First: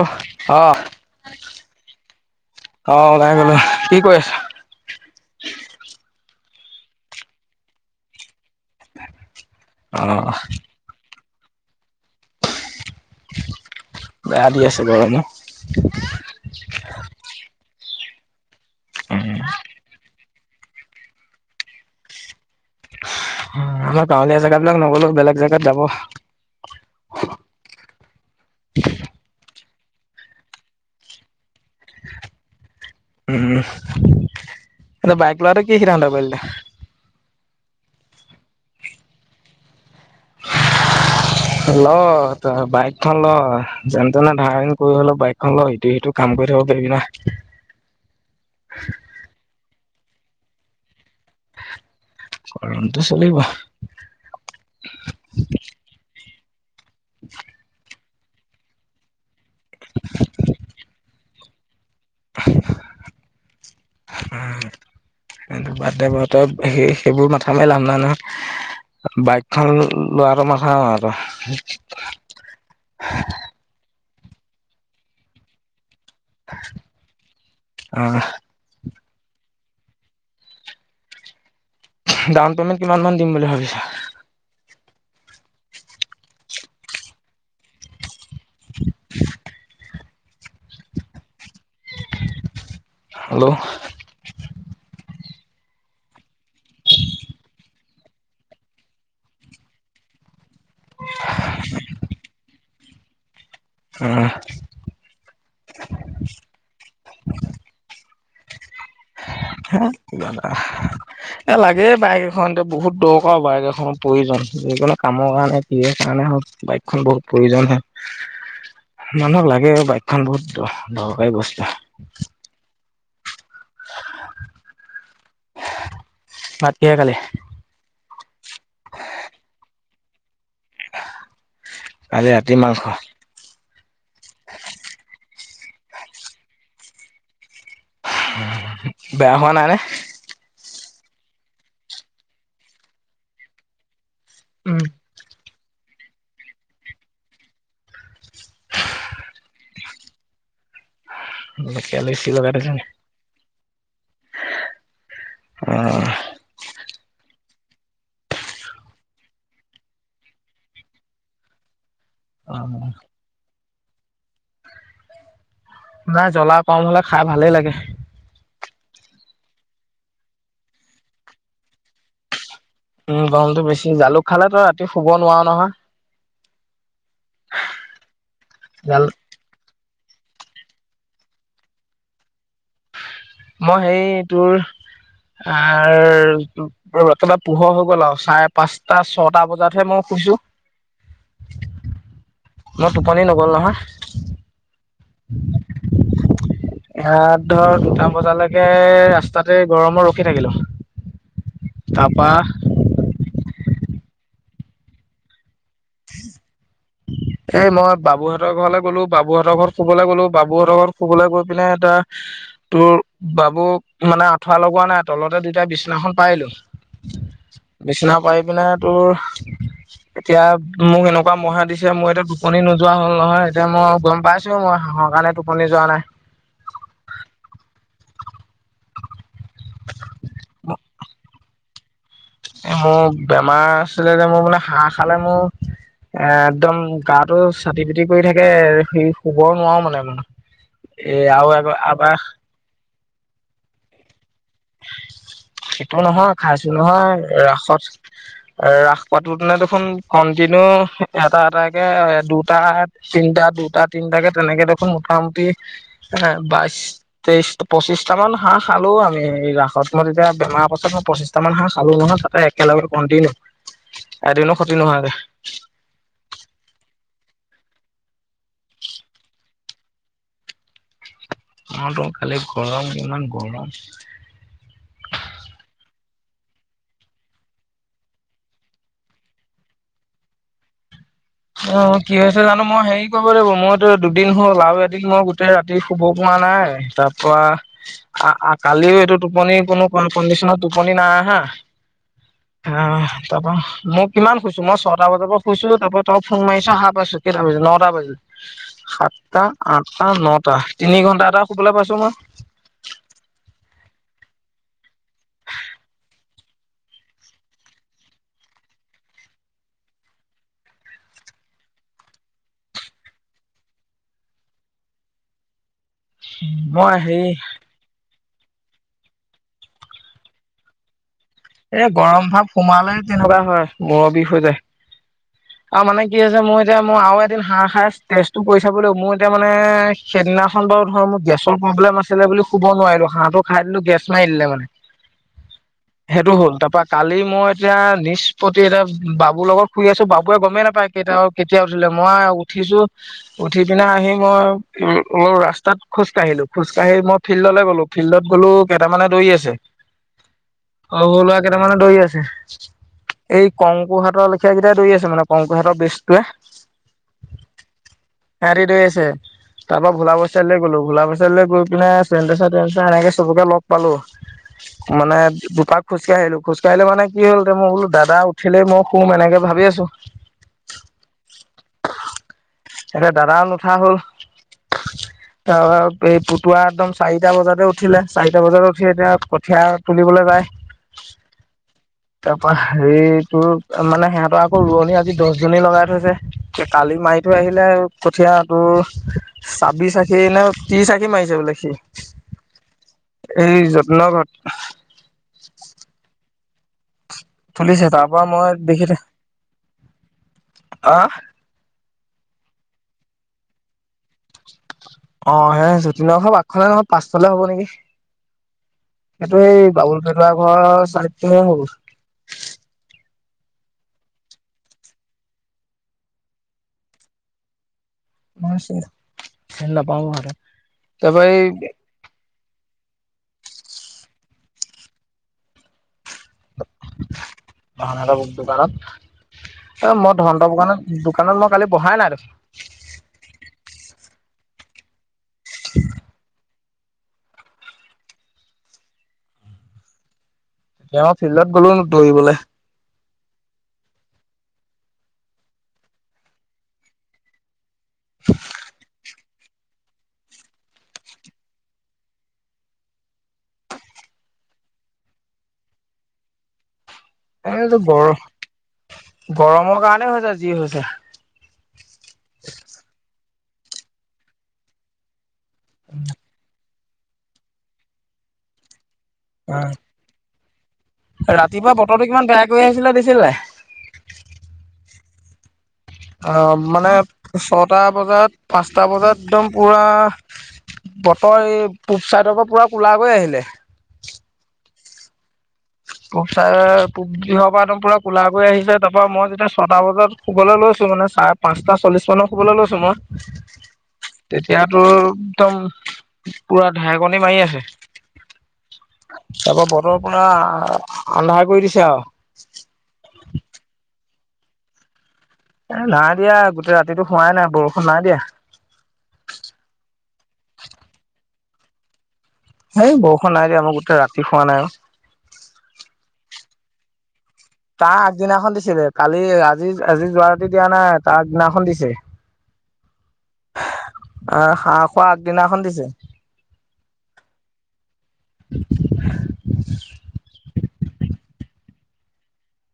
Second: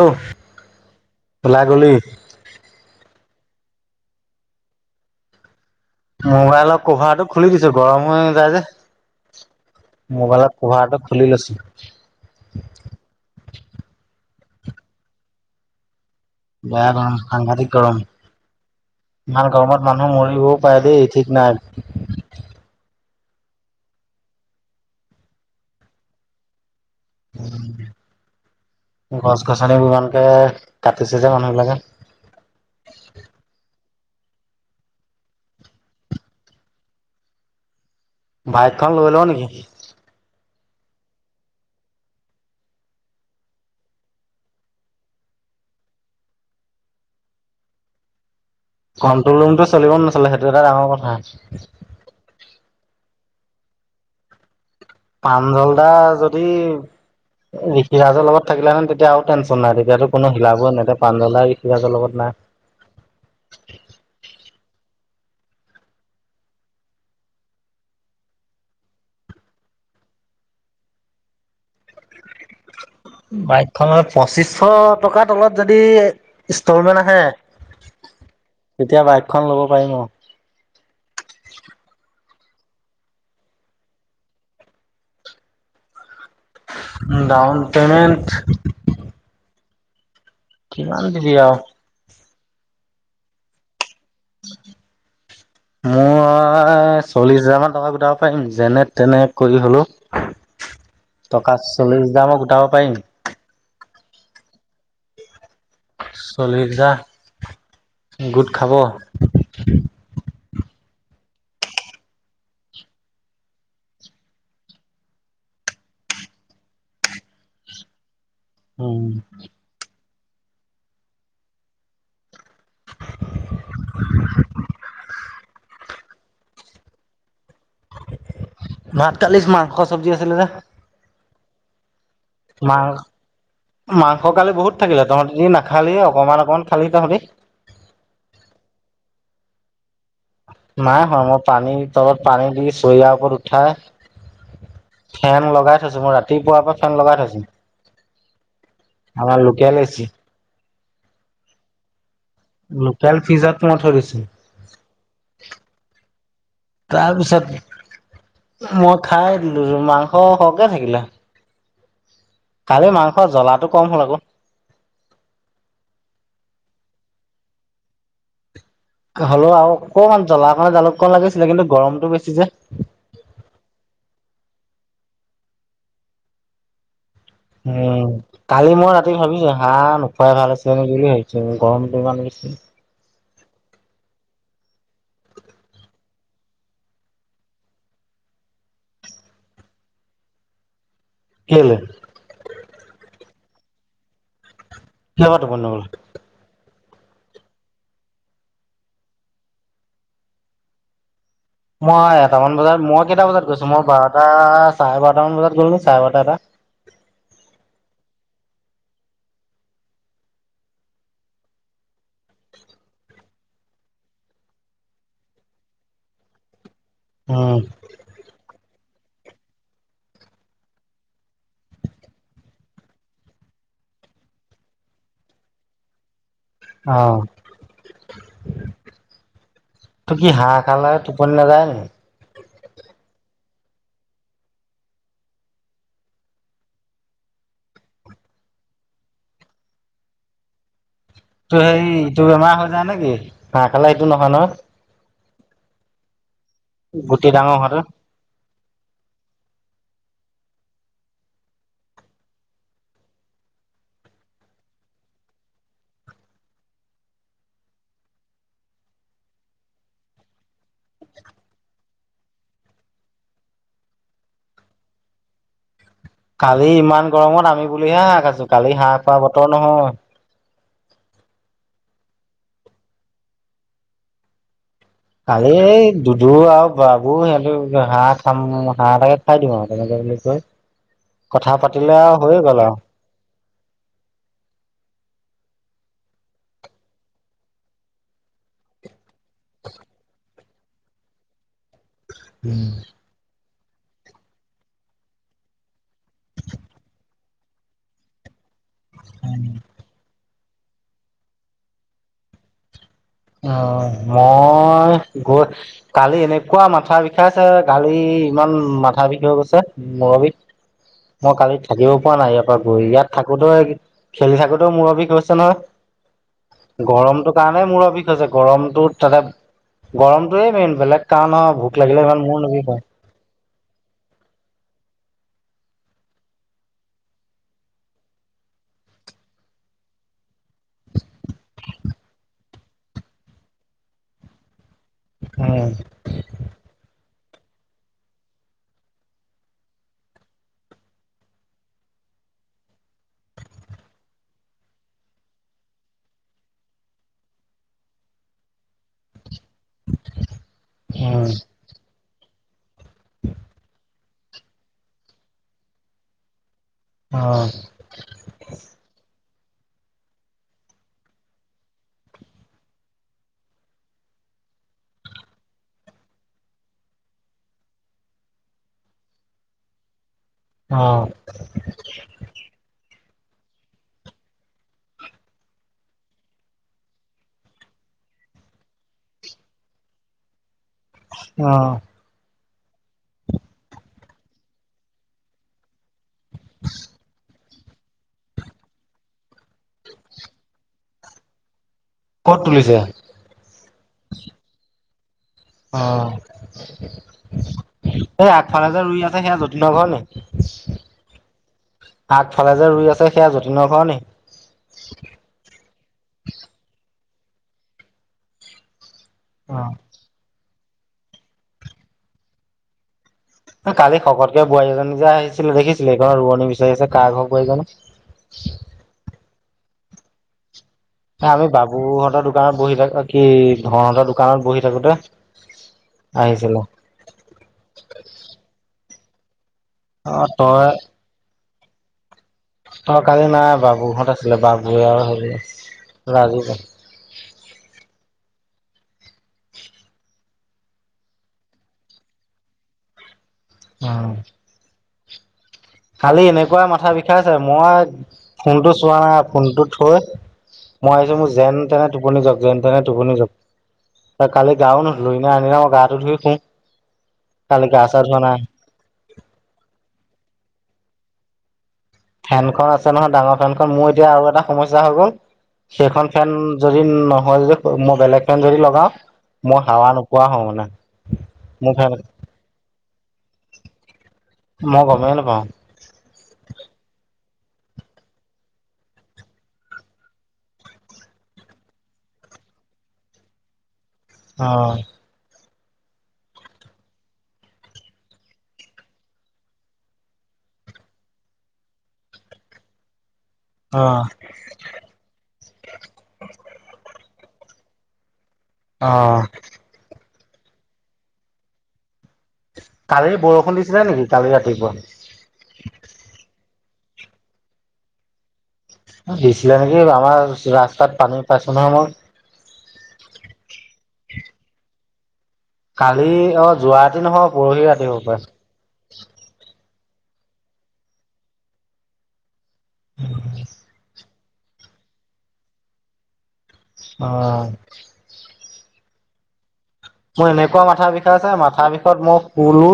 অ ওলাই গলি অ চাই গলো কি কৰি আছ? মোবাইলৰ কভাৰটো খুলি দিছো গৰম হৈ যায় যে। অ', মোবাইলত কভাৰটো খুলি লৈছোঁ বেয়া দি আছে গৰম বেয়া গৰম সাংঘতিক গৰম ইমান গৰমত মানুহ মৰিবও পাৰে দেই ঠিক নাই আমাৰ গাঁৱলীয়া জেগাবিলাক নগলেও বেলেগ জেগাত যাব গছ গছনিবোৰ ইমানকে কাটিছে যে মানুহ বিলাকে উম, বাইক লোৱাটো কি সিদ্ধান্ত কৰিলি তই? বাইকখন লৈ লওঁ নেকি? ল তই বাইক খন ল যেনে তেনে ধাৰ ঋণ কৰি হ'লেও বাইকখনন ল সিটো সিটো কাম কৰি থাকিব পাৰি নহয় কন্ট্ৰল ৰুমটো চলিব নচলে সেইটো এটা ডাঙৰ কথা। কাৰণটো চলিব প্ৰাণ্জল দা যদি [unintelligible] হিৰাজৰ লগত থাকিলে তেতিয়া আৰু টেন চন নাই তেয়াতো হিলাবোৰ নে ৰূপান্তৰ প্ৰাঞ্জল ধীৰাজৰ লগত নাই সটো বাদ দে বত সেই সেইবোৰ মাথা মাৰ লাভ ন নহয় বাইকখন লোৱাৰ মাথা আৰু বাইক খনৰ পঁচিশশ টকাৰ তলত যদি ষ্টলমেণ্ট আহে, অ', কেতিয়া বাই দুখন ল'ব পাৰিম অঁ ডাউন পেমেন্ট কিমান মান দিম বুলি ভাবিছ? ডাউন পেমেণ্ট কিমান দিবি আও হেল্ল' মোৰ চল্লিশ হাজাৰ মান টকা গোটাব পাৰিম যেনে তেনে কৰি হলো টকা চল্লিশ দামক গোটাব পাৰিম আহ চল্লিশ হাজাৰ গোট খাব [unintelligible] এ লাগে বাইক এখন এয়া বহুত দৰকাৰ বাইক এখনৰ প্ৰয়োজন, যিকো কামৰ কাৰণে কি কাৰণে হ বাইকখন বহুত প্ৰয়োজন হয় উম মানুহক লাগে বাইকখন বহুত দৰকাৰী বস্তু। [unintelligible] ভাত কিহে খালি ভাত কালি মাংস চব্জি আছিলে যে, উ মা মাংস কালি বহুত থাকিলে তহতিও না খালি অকমান অকমান খালি তাহঁতি বেয়া হোৱা নাই নে নাই হোৱা মই পানী তলত পানী দি চৰিয়াৰ ওপৰত উঠাই উম, ফেন লগাই ছো মই ৰাতিপুৱাৰ পৰা ফেন লগাই থৈছো। আমাৰ local AC local AC local ফিজাত মই থৈ দিছো। [unintelligible] তাৰপিছত, মই খাই দিলো মাংস সৰহকে থাকিলে। অ', কালি মাংসৰ জলাটো কম হ'ল আকৌ। নাই জলা কম হলে খাই ভালেই লাগে। হলেও আৰু অকমান জলা [unintelligible] জালুক অকণ লাগিছিলে কিন্তু গৰমতটো বেছি যে। উম, গৰমটো বেছি জালুক খালে তই ৰাতি শুব নোৱাৰো নহয়। উম, কালি মই জাল ৰাতি ভাবিছোঁ হাঁহ ন [unintelligible] গৰমটো ইমান দিছে। মই সেই তোৰ আৰ [unintelligible] পোহৰ হৈ গ'ল আৰু চাৰে পাঁচটা ছটা বজাত হে মোক শুইছো, কেলে মই টোপনি নগ'ল নহয়। কিয় বা টোপনি নহ'ল? ইয়াত ধৰ দুটা বজালৈকে ৰাস্তাতে গৰমত ৰখি থাকিলো। মই তাৰপা এটামান বজাত মই কেইটা বজাত গৈছো মই বাৰটা চাৰে বাৰটা মান বজাত গলো। চাৰে বাৰটা পা। এই মই বাবুহঁতৰ ঘৰলৈ গ'লো বাবুহঁতৰ ঘৰত শুবলৈ গ'লো বাবুহঁতৰ ঘৰত শুবলৈ গৈ পিনে এটা তোৰ বাবুক, মানে আঁঠুৱা লগোৱা নাই তলতে দুটাই বিচনাখন পাৰিলোঁ। উম বিচনা পাৰি পিনে তোৰ, এতিয়া মোক এনেকুৱা মহে দিছে মই এতিয়া টোপনি নোযোৱা হ'ল নহয় এতিয়া মই গম পাইছো মই হাঁহৰ কাৰণে টোপনি যোৱা নাই। অ', তোৰ কি হাঁহ খালে টোপনি নাযায় নেকি? এ মোৰ বেমাৰ আছিলে যে মোৰ মানে হাঁহ খালে মোৰ এ একদম গাটো চাতি পিতি কৰি থাকে, সে শুব নোৱাৰো মানে মই। এ আৰু এ তোৰ সেই আবাৰ ইটো বেমাৰ হৈ যায় নেকি হাঁহ খালে ইটো নহয় নহয়। সিটো নহয় খাইছো নহয়, গুটি ডাঙৰ হোৱাটো ৰাসত ৰাস [unintelligible] দিনাইটো খন কন্টিনিউ এটা এট কে দুটা তিনটা দুটা তিনটা তেনেকে দেখোন মোটামুটি এ বাইশ, তেইশ, পঁচিশটা মান হাঁহ খালো আমি। এই ৰাসত মই যেতিয়া বেমাৰ পাছত মই পচিছটা মান হাঁহ খালো নহয় তাতে একেলগে কণ্টিনিউ। এদিনো খতি নোহোৱাকে। কালি ইমান গৰমত আমি বুলিহে হাঁহ খাইছো কালি হাঁহ খোৱা বতৰ নহয়। মইতো কালী গৰম ইমান গৰমত কালি এই দুদু আৰু বাবু সিহঁতে বোলে হাঁহ খাম হাঁহ এটাকে খাই দিওঁ আৰু তেনেকে সেইবুলি কৈ কথা পাতিলে অ', আৰু কি হৈছে হৈয়ে গ'ল জানো আৰু মই হেৰি কৰিব লাগিব মইতো দুদিন হ'ল আৰু এদিন মই গোটেই ৰাতি শুব পুৱা নাই তাৰ পৰা, কালিও এইটো টোপনি কোনো কণ্ডিশনত টোপনি নাই অহা, আহ তাৰপা মই কিমান শুইছো মই ছটা বজাৰ পৰা শুইছো তাৰ তই ফোন মাৰিছ সাৰ পাইছো কেইটা বাজিল নটা বাজিল সাতটা, আঠটা, ন টা তিনি ঘণ্টা এটা শুবলে পাইছো মই। উম, মই, গৈ কালি এনেকুৱা মাথা বিষাইছে গালি ইমান মাথা বিষ হৈ গৈছে মুৰৰ বিষ। মই কালি থাকিব পৰা নাই ইয়াৰ পৰা গৈ ইয়াত থাকোতে খেলি থাকোতেও মূৰ বিষ হৈছে নহয়। মই হেৰি গৰমটো কাৰণে মূুৰৰ বিষ। হৈছে গৰমতটো তাতে গৰমটোয়ে মেইন বেলেগ কাৰণ ভোক এ লাগিলে ইমান গৰম মূৰ ভাৱ নিবিষাই সোমালে তেনেকুৱা হয়, মুৰৰ বিষ হৈ যায়। [inaudible] আৰু মানে কি হৈছে মই এতিয়া মই আৰু এদিন হাঁহ খাই টেষ্টটো কৰি চাব লাগিব মোৰ এতিয়া মানে সেইদিনাখন বাৰু ধৰ মোৰ গেছৰ প্ৰব্লেম আছিলে বুলি শুব নোৱাৰিলো হাঁহটো খাই দিলো গেছ মাৰি দিলে মানে। উম, সেইটো হ'ল তাৰ পা কালি মই এতিয়া নিষ্পত্তি এতিয়া বাবুৰ লগত শুই আছো বাবুৱে গমেই নাপায় কে তিয়া উঠিলে মই উঠিছো উঠি পিনে আহি মই অলপ ৰাস্তাত খো জা কাঢ়িলো খোজকাঢ়ি মই ফিল্ডলৈ গ'লো ফিল্ডত গলো কেইাটামানে দৌৰি আছে [unintelligible] অ সৰু সৰু লৰা কেইটামানে দৌৰি আছে এই কংকু হাতৰ লেখীয়া কেইটাই দৌৰি আছে মানে কংকুহেটৰ বেজটোৱে অ হেতি দৌৰি আছে তাৰ পৰা ভোলাবৈছালে গলো ভোলাবৈচালে গৈ পেলাই চোৱেনডোচা তোৱেনডোচা এনেকে চবকে লগ পালো মানে এপাক খোজকাঢ়িলো খোজকাাঢ়িলে মানে কি হ'ল মই বোলো দাদা উঠিলেই মই শুম এনেকে ভাবি আছো- অ- [unintelligible] এতিয়া দাদাও নুঠা হ'ল- হয় তাৰ এই পুতুৱা একদম চাৰিটা বজাতে উঠিলে চাৰিটা বজাতে উঠি এতিয়া কঠীয়া তুলিবলৈ যায়- অ তাৰপৰা হেৰি তোৰ মানে সিহঁতৰ আকৌ ৰোৱনী আজি দহজনী লগাই থৈছে কালি মাৰিত- আহিলে কঠিয়া তোৰ ছাব্বিশ আখি নে ত্ৰিশ আখী মাৰিছে বোলে সি- কত তুলিছে? এই যতিনৰ ঘৰত - অহ তুলিছে তাৰ পৰা এই মই আগফালে যে দেখি থা ৰুই আছে সেয়া যতীনৰ ঘৰ নি আহ আগফালে যে ৰুই আছে সেয়া যতীনৰ ঘৰ নি? অ সেই যতিনৰ ঘৰ আগফালে নহয় পাছফালে হ'ব নেকি! এইটো সেই বাবুল পেটুৱা ঘৰৰ চাইদটোহে হ'ব - কালি শকতকে বোৱাৰী এজনী যে আহিছিলে দেখিছিলোে সেইঘৰ ৰোৱনী বিচাৰি আছে কাৰ ঘৰৰ বোৱাৰী জানো? অ চিনি নাপাও নহয় - এ আমি বাবু হতৰ- দোকানত বহি থাকোঁতে কি ধৰহতৰ দোকানত বহি থাকোতে - ধনহেত দোকানত- অ মই ধন হতৰ দোকানত দোকানত মই কালি বহাই নাই দেখোন? অ কালি নাই বাবুহঁত আছিলে বাবুৱে আৰু হেৰি ৰাজি- এতিয়া মই ফিল্ডত গ'লো দৈৰিবলে- অ- কালি এনেকোৱা মাথা বিষাইছে মই ফোনটো চোৱা নাই ফোনটো থৈ- মই আহিছো মোৰ যেন তেনে টোপনি যাওক যেন তেনে টোপনি যাওক- ত কালি গাও নুধুলো আনদিনা মই গাটো ধুই শুও - এইটো গৰ গৰমৰ কাৰণে হৈছে যি হৈছে- ফেনখন আছে নহয় ডাঙৰ ফেনখন মোৰ এতিয়া আৰু এটা সমস্যা হৈ গ'ল- সেইখন ফেন যদি নহয় যদি মই বেলেগ ফেন যদি লগাও- মই হাৱা নোপোৱা হওঁ মানে অ মোৰ ৰাতিপুৱা ফেন বতৰটো কিমান বেয়া কৰি আহিছিলে দে- ছিলি নাই- মই গমেই নাপাও- অহ মানে ছয়টা বজাত পাঁচটা বজাত একদম পুৰা- বতৰ এই পূব চাইডৰ পৰা পুৰা কোলা হৈ আহিলে- অ পূব চা দিশৰ পৰা একদম পুৰা কোলা কৰি আহিছে তাৰপৰা মই যেতিয়া ছটা বজাত শুবলৈ লৈছো - মানে চাৰে পাঁচটা চল্লিশ মানৰ শুবলৈ লৈছোঁ মই অ তেতিয়াতো! একদম পুৰা ঢেৰেকণি মাৰি আছে অ তাৰপৰা বতৰ- পুৰা আন্ধাৰ কৰি দিছে আ- কালি বৰষুণ দিছিলে নেকি কালি ৰাতিপুৱা? এ নাই দিয়া গোটেই ৰাতিটো হোৱাই নাই বৰষুণ নাই দিয়া- আহিছিলে নেকি, আমাৰ ৰাস্তাত পানী পাইছ নহয় মই। ইেই বৰষুণ নাই দিয়া, মই গোটেই ৰাতি শুৱাই নাই আৰু- যোৱাৰাতি নহয় পৰহি ৰাতি তা হ'ব পাৰে আগদিনা খন দিছিলে, কালি আজি-আজি যোৱা ৰাতি দিয়া নাই তাৰ দিনাখন দিছে। উম'। আহ, হাঁহ খোৱা আগদিনাখন দিছে। অ'। মোৰ এনেকুৱা মাথা বিষাইছে, মাথা বিষত মই শুলো।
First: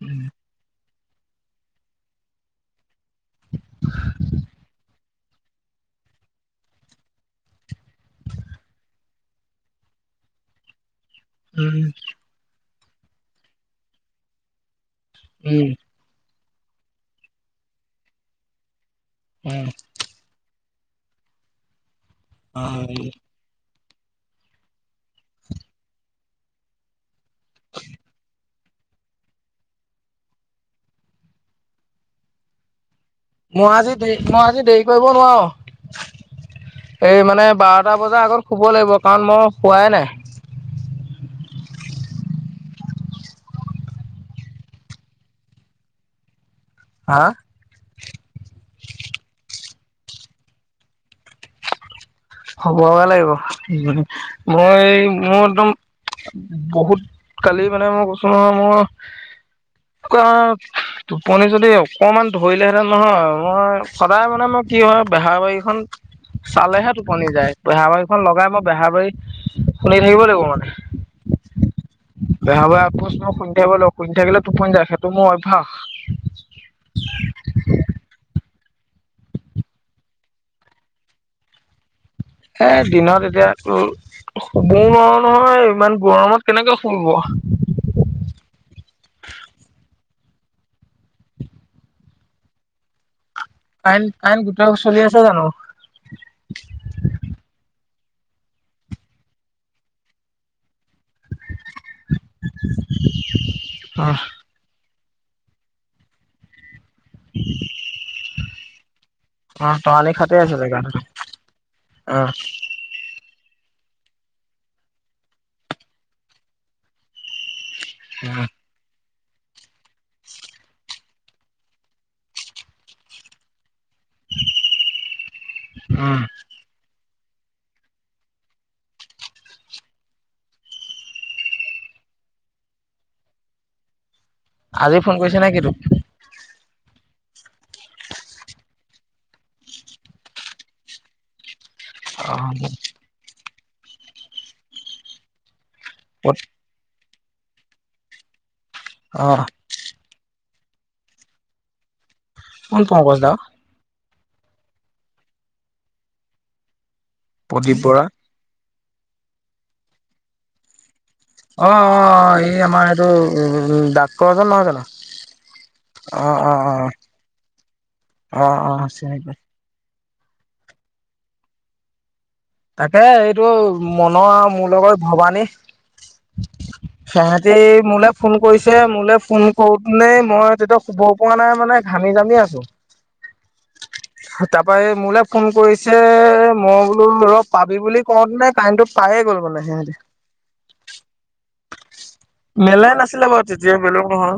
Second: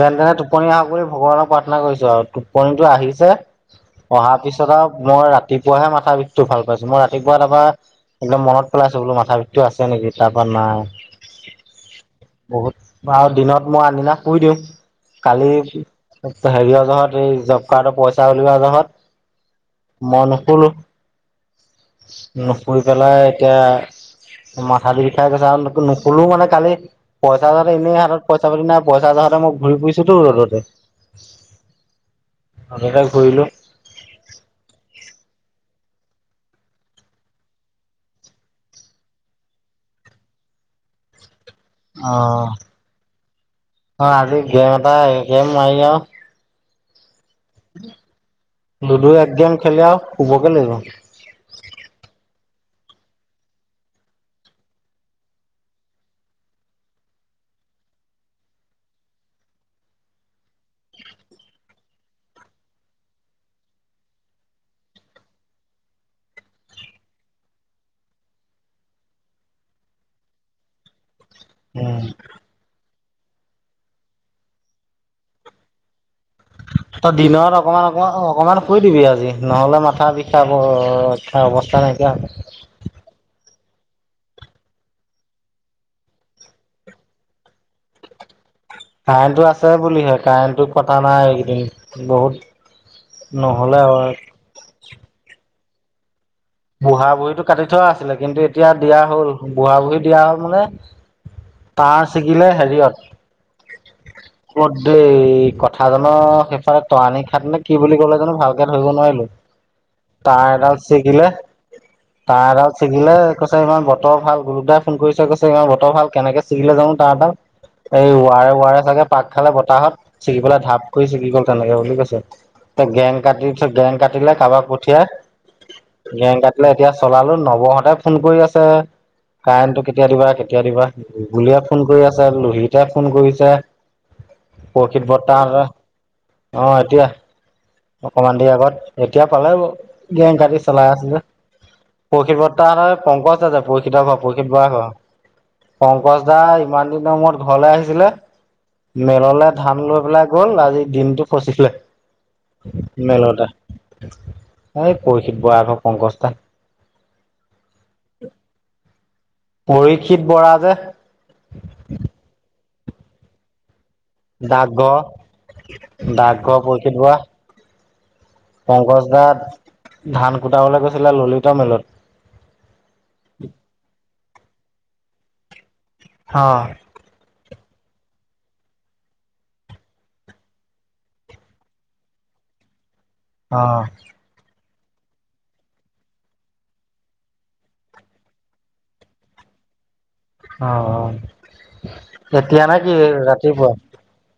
যেন তেনে টোপনি কৰি ভগৱানক প্ৰাৰ্থনা কৰিছো আৰু টোপনিটো আহিছে অহাৰ পিছত আৰু মই ৰাতিপুৱাহে মাথা বিষটো ভাল পাইছো। মই ৰাতিপুৱা তাৰপৰা একদম মনত পেলাইছো বোলো মাথা বিষটো আছে নেকি, তাৰ পৰা নাই। উম'। বহুত। আৰু দিনত মই আনদিনা শুই দিওঁ, কালি উম হেৰিয় জহত এই জব কাৰ্ডৰ পইচা উলিওৱা জহত, উম মন নোশুলো। নুশুই অ'। পেলাই এতিয়া মাথা দি বিষাই গৈছে। আৰু নুশুলোও মানে কালি পইচা ত এনেই হাতত পইচা তোমাৰ পইচাৰ জহতে মই ঘূৰি ফুৰিছোতো ৰ'দতে। [unintelligible] মই আজি দে, মই আজি দেৰি কৰিব নোৱাৰো। [inaudible] এই মানে বাৰটা বজাৰ আগত শুব লাগিব কাৰণ মই শুৱাই নাই। অ', আজি গেম এটা, এগেম মাৰি আৰু। হা? লুডু এক গেম খেলি আৰু শুবকে লাগিব। শুবগে লাগিব, উম'। মই এই মোৰ একদম উম, বহুত কালি মানে মই কৈছো নহয় মোৰ [unintelligible] টোপনি যদি অকনমান ধৰিলেহেঁতেন নহয় মই সদায় মানে মই কি হয় বেহাৰবাৰীখন চালেহে টোপনি যায় বেহাৰবাৰীখন লগাই মই বেহাৰবাৰী শুনি থাকিব লাগিব মানে। উম বেহাৰবাৰী আউটপোষ্ট শুনি থাকিব লাগিব শুনি থাকিলে টোপনি যাওঁ, সেইটো মোৰ অভ্যাস। তৈই দিনত অকনমান-অকনমান-অকনমান শুই দিবি আজি নহ'লে মাথা বিষাব, বিষাই অৱস্থা নাইকিয়া হ'ব। এ দিনত এতিয়া তোৰ শুবও নোৱাৰো নহয় ইমান গৰমত কেনেকে শুওঁ বাৰু। [unintelligible] কাৰেণ্টটো আছে বুলিহে কাৰেণ্টটো কটা নাই এইকেইদিন। বহুত নহ'লে কাৰেন্ট-কাৰেণ্ট গোটেই চলি আছে জানো? ছিলে কিন্তু এতিয়া দিয়া হ'ল। বুঢ়া বুঢ়ী দিয়া হ'ল মানে টাৰ ছিগিলে হেৰিয়ত অ এই কথা জানৰ শেষত তৰানি খাট নে কি বুলি কলে জানো ভালকে ধৰিব নোৱাৰিলো। অ তৰালি খাতে তাঁৰ আছে এডাল জেগাটো ছিগিলে অ তাঁৰ এডাল ছিগিলে কৈছে ইমান বতৰ ভাল গুৰুকদাই ফোন কৰিছে কৈছে ইমান বতৰ ভাল কেনেকে ছিগিলে যাওঁ তাঁৰডাল। এই ৱাৰে-ৱাৰে চাগে পাক খালে বতাহত ছিগি পেলাই ঢাপ কৰি চিকি গ'ল তেনেকে বুলি কৈছে। গেং কাটি গেং কাটিলে কাৰাবাক পঠিয়াই, উম গেং কাটিলে এতিয়া চলালো নৱহঁতে ফোন কৰি আছে। কাৰেণ্টটো কেতিয়া দিবা, কেতিয়া দিবা? গুলীয়ে ফোন কৰি আছে, লহিতে ফোন কৰিছে। আজি প্ৰশিত ফোন বৰ্তা কৰিছে নেকি হতে। তোক অ', এতিয়া অকমান দেৰি আগত এতিয়া পালে ব গেং কাটি চলাই আছে যে [unintelligible] প্ৰশিত বৰ্তাহ পংকজ আছে প্ৰশিতহঁতৰ প্ৰশিত বয়স [unintelligible] পংকজ অ দা ইমান দিনৰ মূৰত ঘৰলে আহিছিলে অ মেললে ধান লৈ পেলাই গল আজি দিনটো ফচিলে। কোন পংকজ দা অও? মেলতে এই পৰিশিত বৰা ঘৰৰ পংকজ দা। প্ৰদীপ বৰা? পৰীক্ষিত বৰা যে। অ-অ এই আমাৰ এইটো উম প্ৰজন নহয় জানো ডাকঘৰ আহ অ ডাকঘৰ পৰীক্ষিত বৰা অ। অ অ পংকজ দা চিন ধান কুটাবলৈ গৈছিলো ললিতৰ মেলত। তাকে এইটো মনৰ আৰু মোৰ লগত ভবানী অ। এই মোলে ফোন কৰিছে মোলে ফোন কৰোতেনে মই তেতিয়া শুব পৰা নাই মানে ঘামি যামি আৰু [unintelligible] আহ। তাৰপা এই মোলে ফোন কৰিছে মই বোলো ৰপ পাবি বুলি কওঁতে নে কাইনটো পায়ে গ'ল মানে সিহতি। অ অ এতিয়া নে মেলাই কি নাছিলে বাৰু ৰাতিপুৱা তেতিয়া বলো নহয়।